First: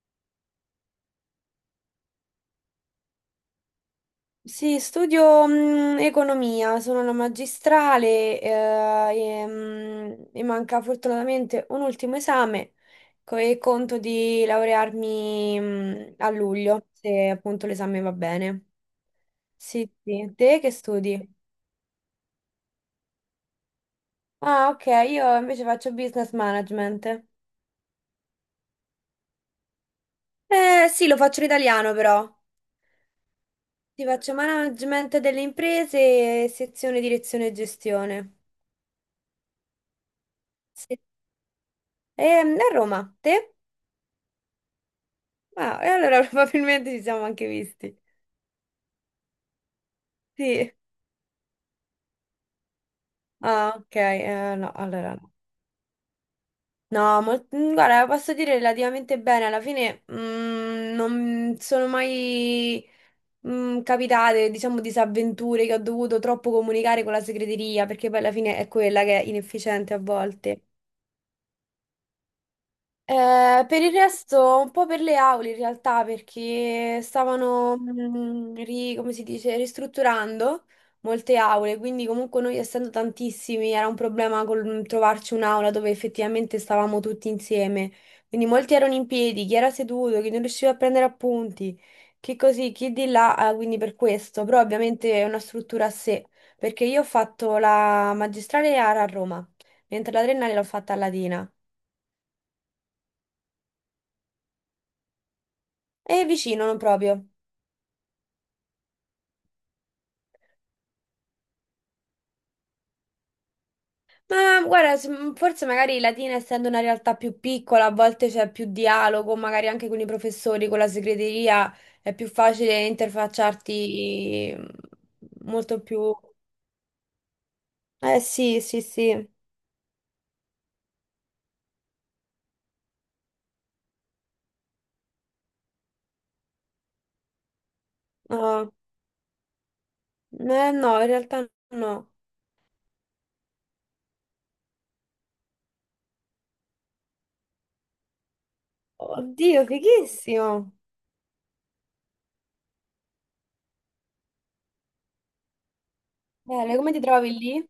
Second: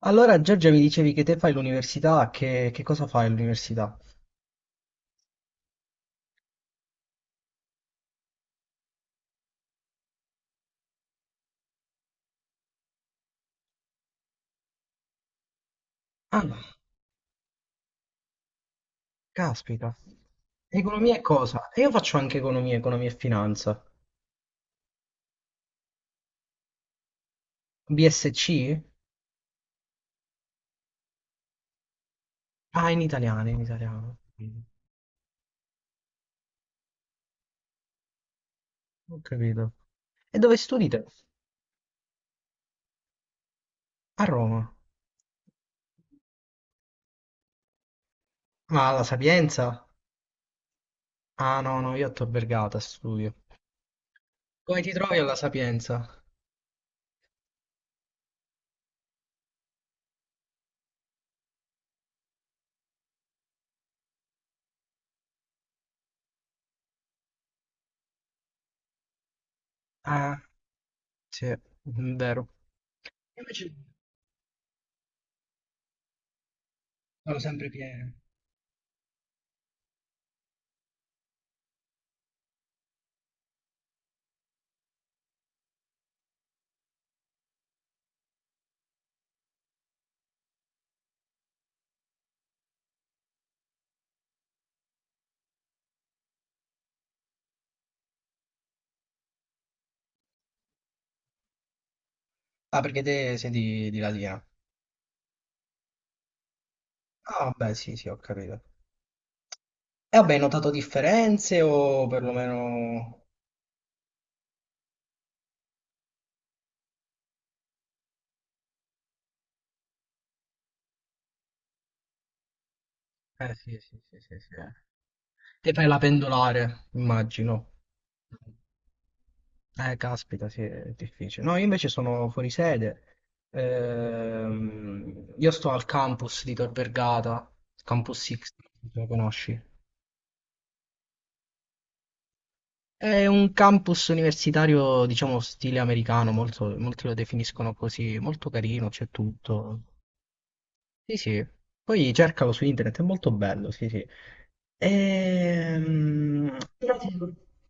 Allora, Giorgia, mi dicevi che te fai l'università, che cosa fai all'università? Sì, studio economia, sono una magistrale e, mi manca fortunatamente un ultimo esame e conto di laurearmi a Ah, luglio, se appunto l'esame va bene. Sì, caspita. sì. Te che Economia e studi? cosa? E io faccio anche economia, economia e finanza. Ah, ok, io invece faccio business management. BSc? Eh sì, lo faccio in italiano però. Ah, in italiano, in Ti italiano. faccio management delle imprese, sezione direzione e gestione. Ho capito. E dove studi Sì. te? A Roma, te? A Roma. Ah, e allora probabilmente ci siamo anche visti. Ma alla Sapienza? Sì. Ah, no, no, io a Tor Vergata studio. Ah, ok, no, Come ti allora trovi no. alla Sapienza? No, guarda, posso dire relativamente bene, alla fine non sono mai capitate, diciamo, disavventure che ho dovuto troppo comunicare con la segreteria, perché poi alla fine è quella che è inefficiente a Ah, volte. sì, è vero. Io invece Per il resto, un po' per le aule in realtà, perché sono sempre stavano, pieno. Come si dice, ristrutturando molte aule, quindi comunque noi essendo tantissimi era un problema col trovarci un'aula dove effettivamente stavamo tutti insieme. Quindi molti erano in piedi, chi era seduto, chi non riusciva a prendere appunti, chi così, chi di là, quindi per questo, però ovviamente è una struttura a sé, perché io ho fatto la magistrale a Roma, mentre la triennale l'ho fatta a Latina. Ah, perché te sei di Latina? E vicino, non proprio. Ah, beh, sì, sì, ho capito. E vabbè, hai notato differenze o perlomeno... Ma guarda, forse magari Latina, essendo una realtà più piccola, a volte c'è più dialogo, magari anche con i professori, con la segreteria, è più facile Eh sì, interfacciarti sì, sì, sì, sì. eh, Te molto fai la più... pendolare, immagino. Eh sì, sì, sì. Caspita, sì, è difficile. No, io invece sono fuori sede. Io sto al campus di Tor Vergata, Campus X, No, lo conosci? no, no, in realtà no. È un campus universitario, diciamo, stile americano, molto- molti lo definiscono così, molto carino, c'è Oddio, tutto. fighissimo. Sì, sì, poi cercalo su internet, è molto bello, sì, sì. Bene, come Però ti ti dico, trovi lì?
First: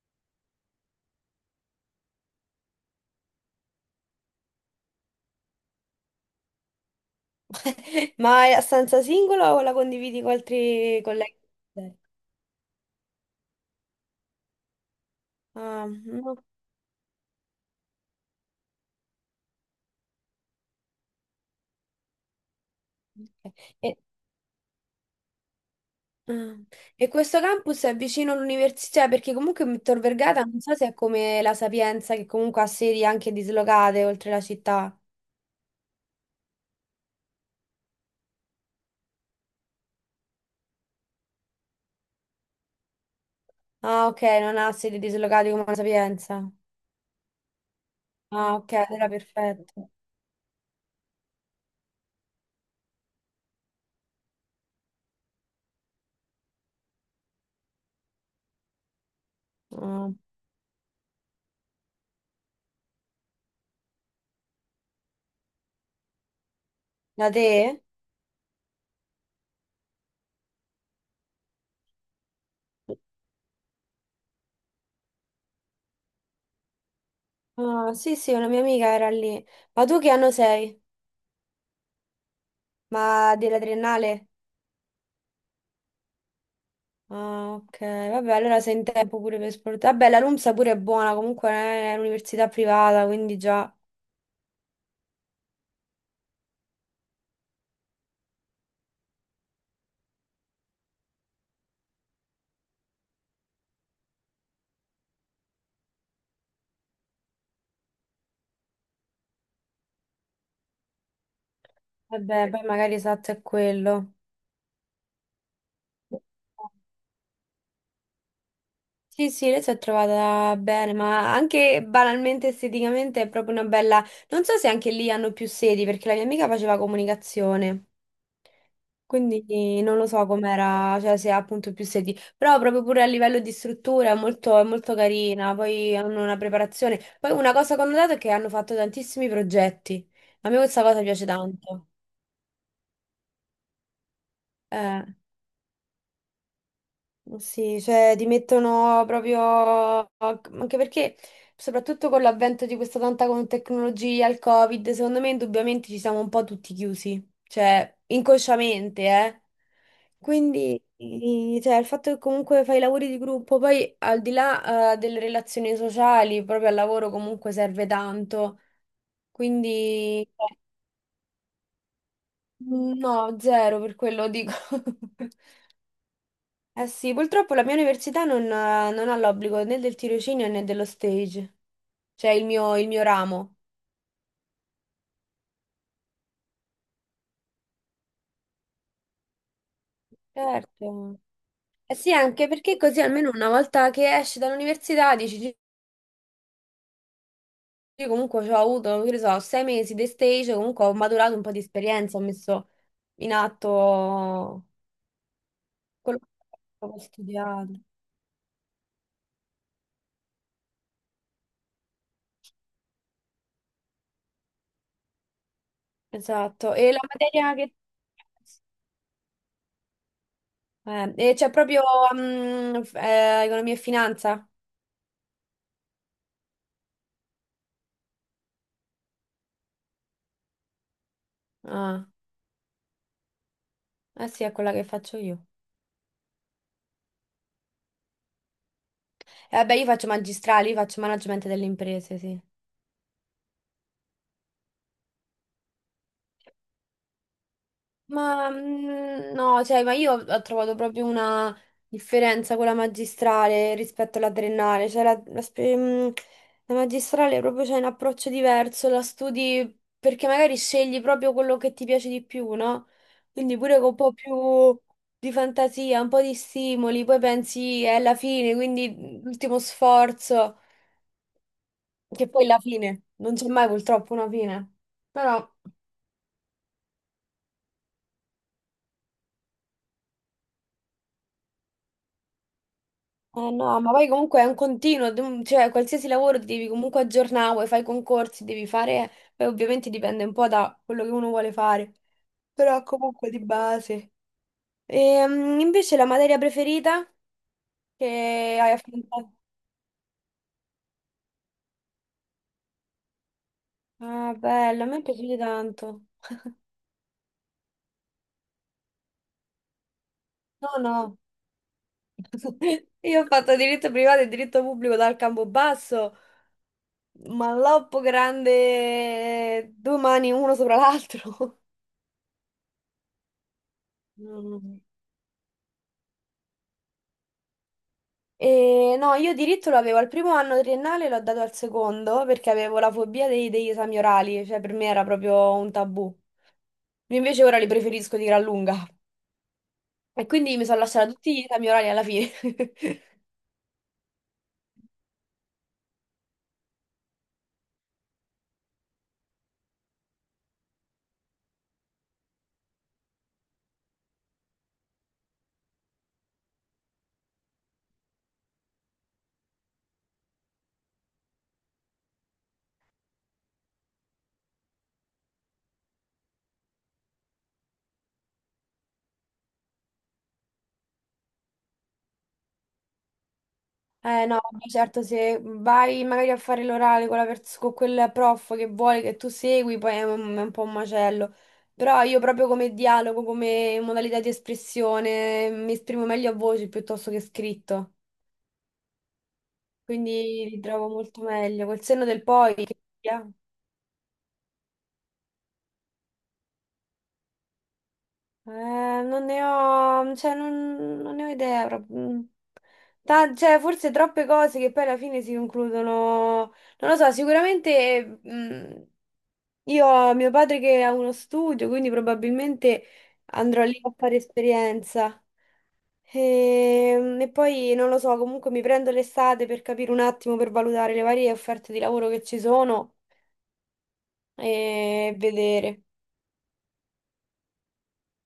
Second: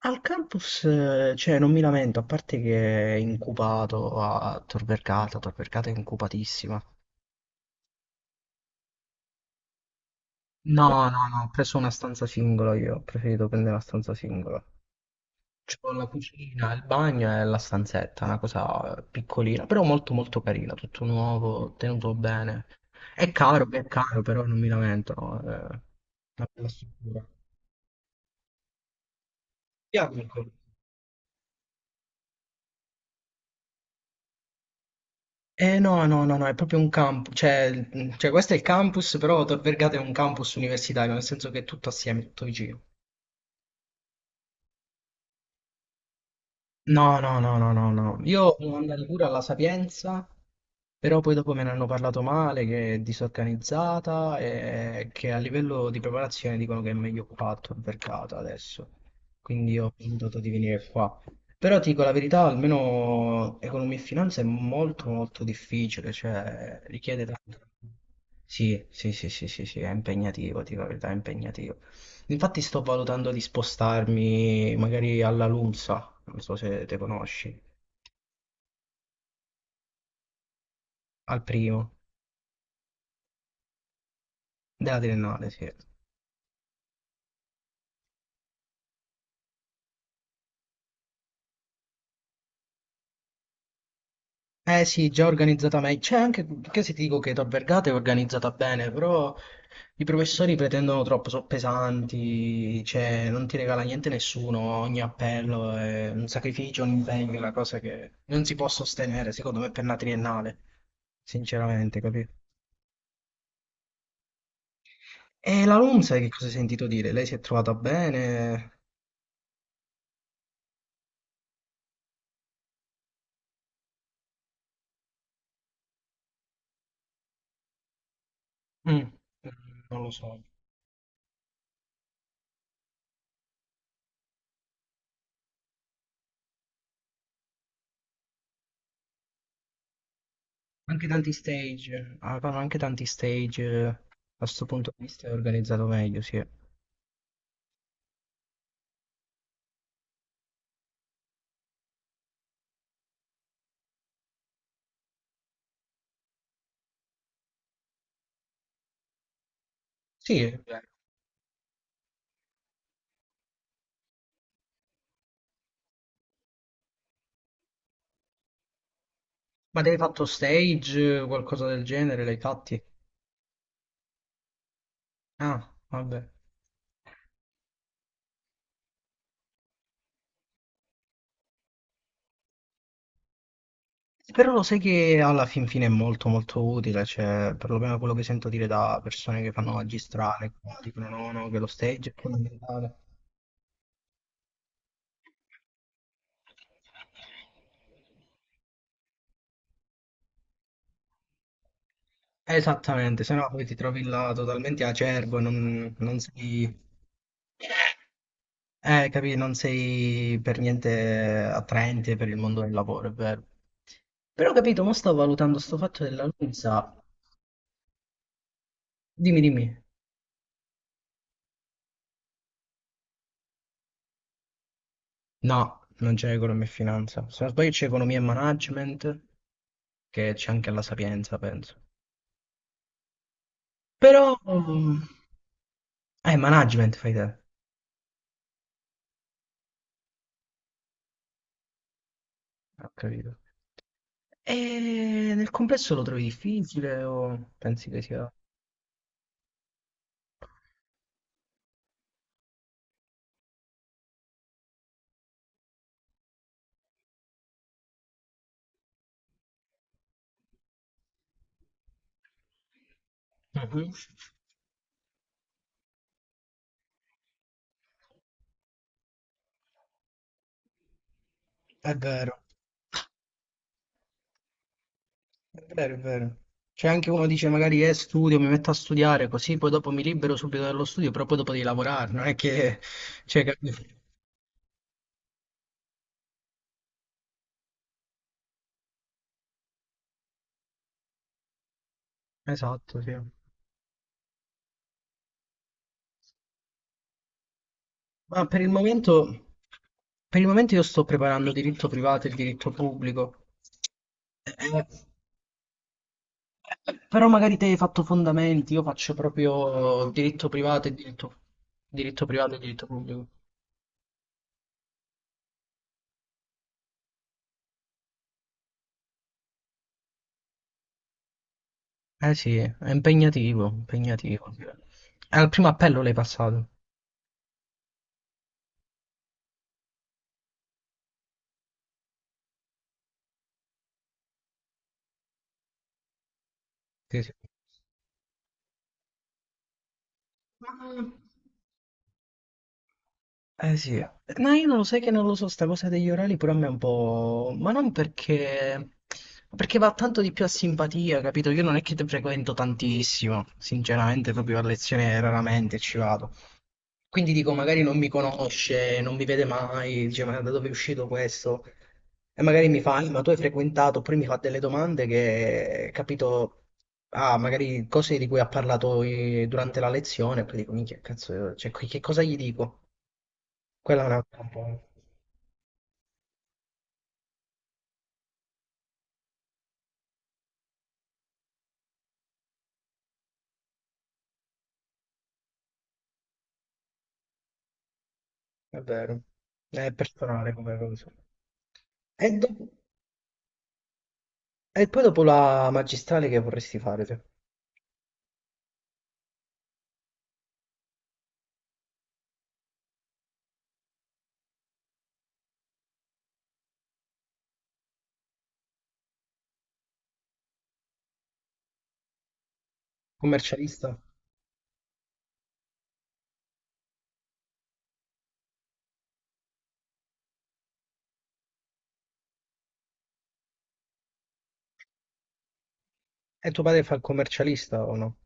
al campus, cioè, non mi lamento, a parte che è incubato a Tor Vergata, Tor Vergata è incupatissima. Ma è a stanza singola o la condividi con No, altri no, colleghi? no, ho preso una stanza singola io, ho preferito prendere una stanza singola. Ah, C'ho la no. cucina, il bagno e la stanzetta, una cosa piccolina, però molto molto carina, tutto nuovo, tenuto bene. Ok. È E- caro, però non mi lamento, no? È una Ah, bella e struttura. questo campus è vicino all'università cioè, perché comunque Tor Bianco. Vergata non so se è come la Sapienza che comunque ha sedi anche dislocate oltre la città. Eh no, no, no, no, è proprio un campus, cioè, cioè questo è il campus, però Tor Vergata è un campus universitario, nel senso che è tutto assieme, tutto vicino. Ah, ok, non ha sedi dislocate come la Sapienza. No, no, no, no, no, no. Ah, Io ok, sono andato allora pure alla perfetto. Sapienza. Però poi dopo me ne hanno parlato male, che è disorganizzata e che a livello di preparazione dicono che è meglio fatto il mercato adesso. Quindi ho Ah, pensato di venire qua. Però ti dico la verità, almeno economia e finanza è molto molto difficile, cioè richiede da tanto. te? Sì, sì, sì, sì, sì, sì, è impegnativo, ti dico la verità, è impegnativo. Infatti sto valutando di spostarmi magari alla LUMSA, non so se te conosci, Ah, sì, sì, una mia amica era lì. Ma tu che anno sei? al primo, Ma della triennale? della triennale, sì. Ah, ok, vabbè, allora sei in tempo pure per esportare. Vabbè, la LUMSA pure è buona, comunque è un'università privata, quindi già. Eh sì, già organizzata meglio. C'è anche, che se ti dico che da Vergata è organizzata bene, però i professori pretendono troppo, sono pesanti, cioè non ti regala niente nessuno, ogni appello è un sacrificio, un impegno, una cosa che non si può sostenere, secondo me, per una triennale, sinceramente, capito? Vabbè, poi magari esatto è quello. E la LUM, sai che cosa hai sentito dire? Lei si è trovata bene? Sì, sì, lei si è trovata bene, ma anche banalmente esteticamente è proprio una bella... Non so se anche lì hanno più sedi, perché la mia amica faceva comunicazione, Mm, mm, quindi non non lo lo so so. com'era, cioè se ha appunto più sedi, però proprio pure a livello di struttura è molto carina, poi hanno una preparazione. Poi una cosa che ho notato è che hanno fatto tantissimi progetti, a me questa cosa Anche piace tanti tanto. stage, avevano anche tanti stage, a questo punto Eh. di vista è organizzato meglio, sì. Sì, cioè ti mettono proprio, anche perché soprattutto con l'avvento di questa tecnologia, il Covid, secondo me indubbiamente ci siamo un po' tutti chiusi, cioè inconsciamente, eh. Sì, è Quindi, vero. Cioè, il fatto che comunque fai i lavori di gruppo, poi al di là, delle relazioni sociali, proprio al lavoro comunque serve tanto, Ma avevi quindi fatto stage, qualcosa del genere, l'hai fatti? no, zero per quello dico. Ah, vabbè. Eh sì, purtroppo la mia università non, non ha l'obbligo né del tirocinio né dello stage, cioè il mio ramo. Però lo sai che alla fin fine è molto molto utile, cioè perlomeno quello che sento dire da persone che fanno magistrale, dicono Certo. no, no, che lo Eh stage sì, è anche perché fondamentale. così almeno una volta che esci dall'università dici, "Gi- io comunque ci ho avuto, che ne so, 6 mesi di stage, comunque ho maturato un po' di esperienza, ho messo Esattamente, in se no poi ti trovi là atto totalmente acerbo, e non, non quello che sei, ho studiato. Capì, non sei per niente attraente per il mondo del lavoro, è vero. Però capito, mo sto valutando sto fatto della Esatto, e Luisa. la materia che... Dimmi, dimmi. E c'è proprio economia e finanza? No, non c'è economia e finanza. Se non sbaglio c'è economia e management, che c'è anche alla Sapienza, penso. Ah, eh Però... sì, è quella che faccio io. Management fai te. Vabbè, io faccio magistrale, io faccio management delle imprese, sì. Ho capito. E nel complesso lo trovi difficile o pensi che sia... Ma no, cioè, ma io ho trovato proprio una differenza con la magistrale rispetto alla triennale. Cioè, la magistrale proprio c'è un approccio diverso, la studi perché magari scegli proprio quello che ti piace di più, no? Quindi pure Mhm. con un po' più di fantasia, un po' di stimoli, poi pensi è la fine, quindi l'ultimo sforzo, È che vero, poi è la fine, non c'è mai purtroppo una fine. Però. È vero. C'è anche uno dice magari studio, mi metto a studiare così poi dopo mi libero subito dallo studio, però poi dopo devi lavorare, non è che... Cioè, Eh capi- no, ma poi comunque è un continuo, cioè qualsiasi lavoro ti devi comunque aggiornare, vuoi fai concorsi, devi fare, poi ovviamente dipende un po' da quello che uno vuole fare, però Esatto, sì. comunque di base. Invece la materia preferita Ma che hai affrontato? Per il momento io sto preparando diritto privato e il diritto pubblico. Ah, bella, a Eh, me è piaciuta tanto. però magari te hai fatto fondamenti, io faccio proprio diritto No, privato e no, diritto, diritto privato e diritto io pubblico. ho fatto diritto privato e diritto pubblico dal Campobasso, ma l'oppo grande, due mani uno sopra l'altro. Eh sì, è impegnativo, impegnativo. Al primo appello l'hai passato. E no, io diritto lo avevo al primo anno triennale, l'ho dato al secondo perché avevo la fobia degli esami orali, cioè per me era proprio un tabù. Io Sì, sì. invece ora li preferisco di gran lunga. E quindi mi Ma sono lasciata tutti gli esami orali alla fine. eh sì, ma io non lo sai che non lo so, sta cosa degli orali pure a me è un po'... ma non perché... perché va tanto di più a simpatia, capito? Io non è che te frequento tantissimo, sinceramente proprio a lezione raramente ci vado. Quindi dico, magari non mi conosce, non mi vede mai, dice, ma da dove è uscito questo? E magari mi fa, ma tu hai frequentato", oppure mi fa delle domande che, capito, ah, magari cose di cui ha parlato durante la lezione, e poi dico, minchia, cazzo, cioè, che cosa gli dico? Quella è Eh no, un'altra un vabbè, po', certo, se vai magari a fare l'orale con, con quel prof che vuole che tu segui, poi è un po' un macello. Però io proprio come dialogo, come modalità di espressione, mi esprimo meglio a voce piuttosto che scritto. è vero, è Quindi personale li come trovo cosa. molto meglio. Col senno del E, poi, dopo- che sia. e poi dopo la magistrale che vorresti fare te? Non ne ho, cioè, non, non ne ho idea proprio. Cioè, forse troppe cose che poi alla fine si concludono. Non lo so, sicuramente io ho mio padre che ha uno studio, quindi probabilmente andrò lì a Commercialista? fare esperienza. E poi non lo so, comunque mi prendo l'estate per capire un attimo, per valutare le varie offerte di lavoro che ci sono e vedere. E tuo padre fa il commercialista o no?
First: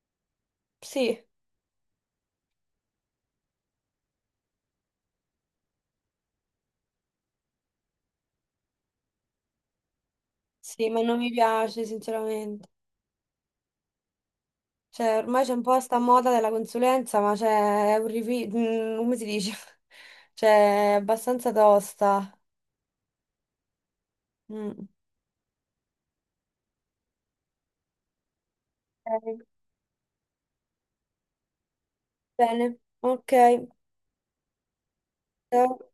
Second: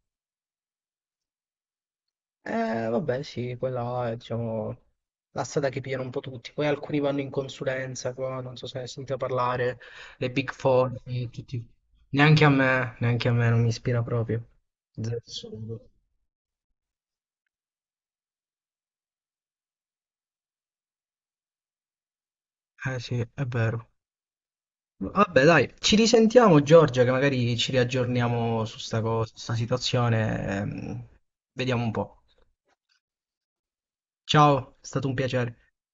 Sì, Vabbè, sì, quella è, diciamo, la strada che pigliano un po' tutti. Poi alcuni vanno in consulenza, qua, non so se hai sentito parlare, le Big sì, Four, ma non mi tutti. piace sinceramente. Neanche a me non mi ispira proprio. Cioè, Zero. ormai c'è un po' sta moda della consulenza, ma c'è è un come si dice? Cioè, è abbastanza tosta. Eh sì, è vero. Mm. Vabbè, dai, ci risentiamo Giorgia, che magari ci riaggiorniamo su sta cosa, su Ok, sta situazione. Vediamo un po'. bene, ok. Ciao, è stato un piacere. Ciao.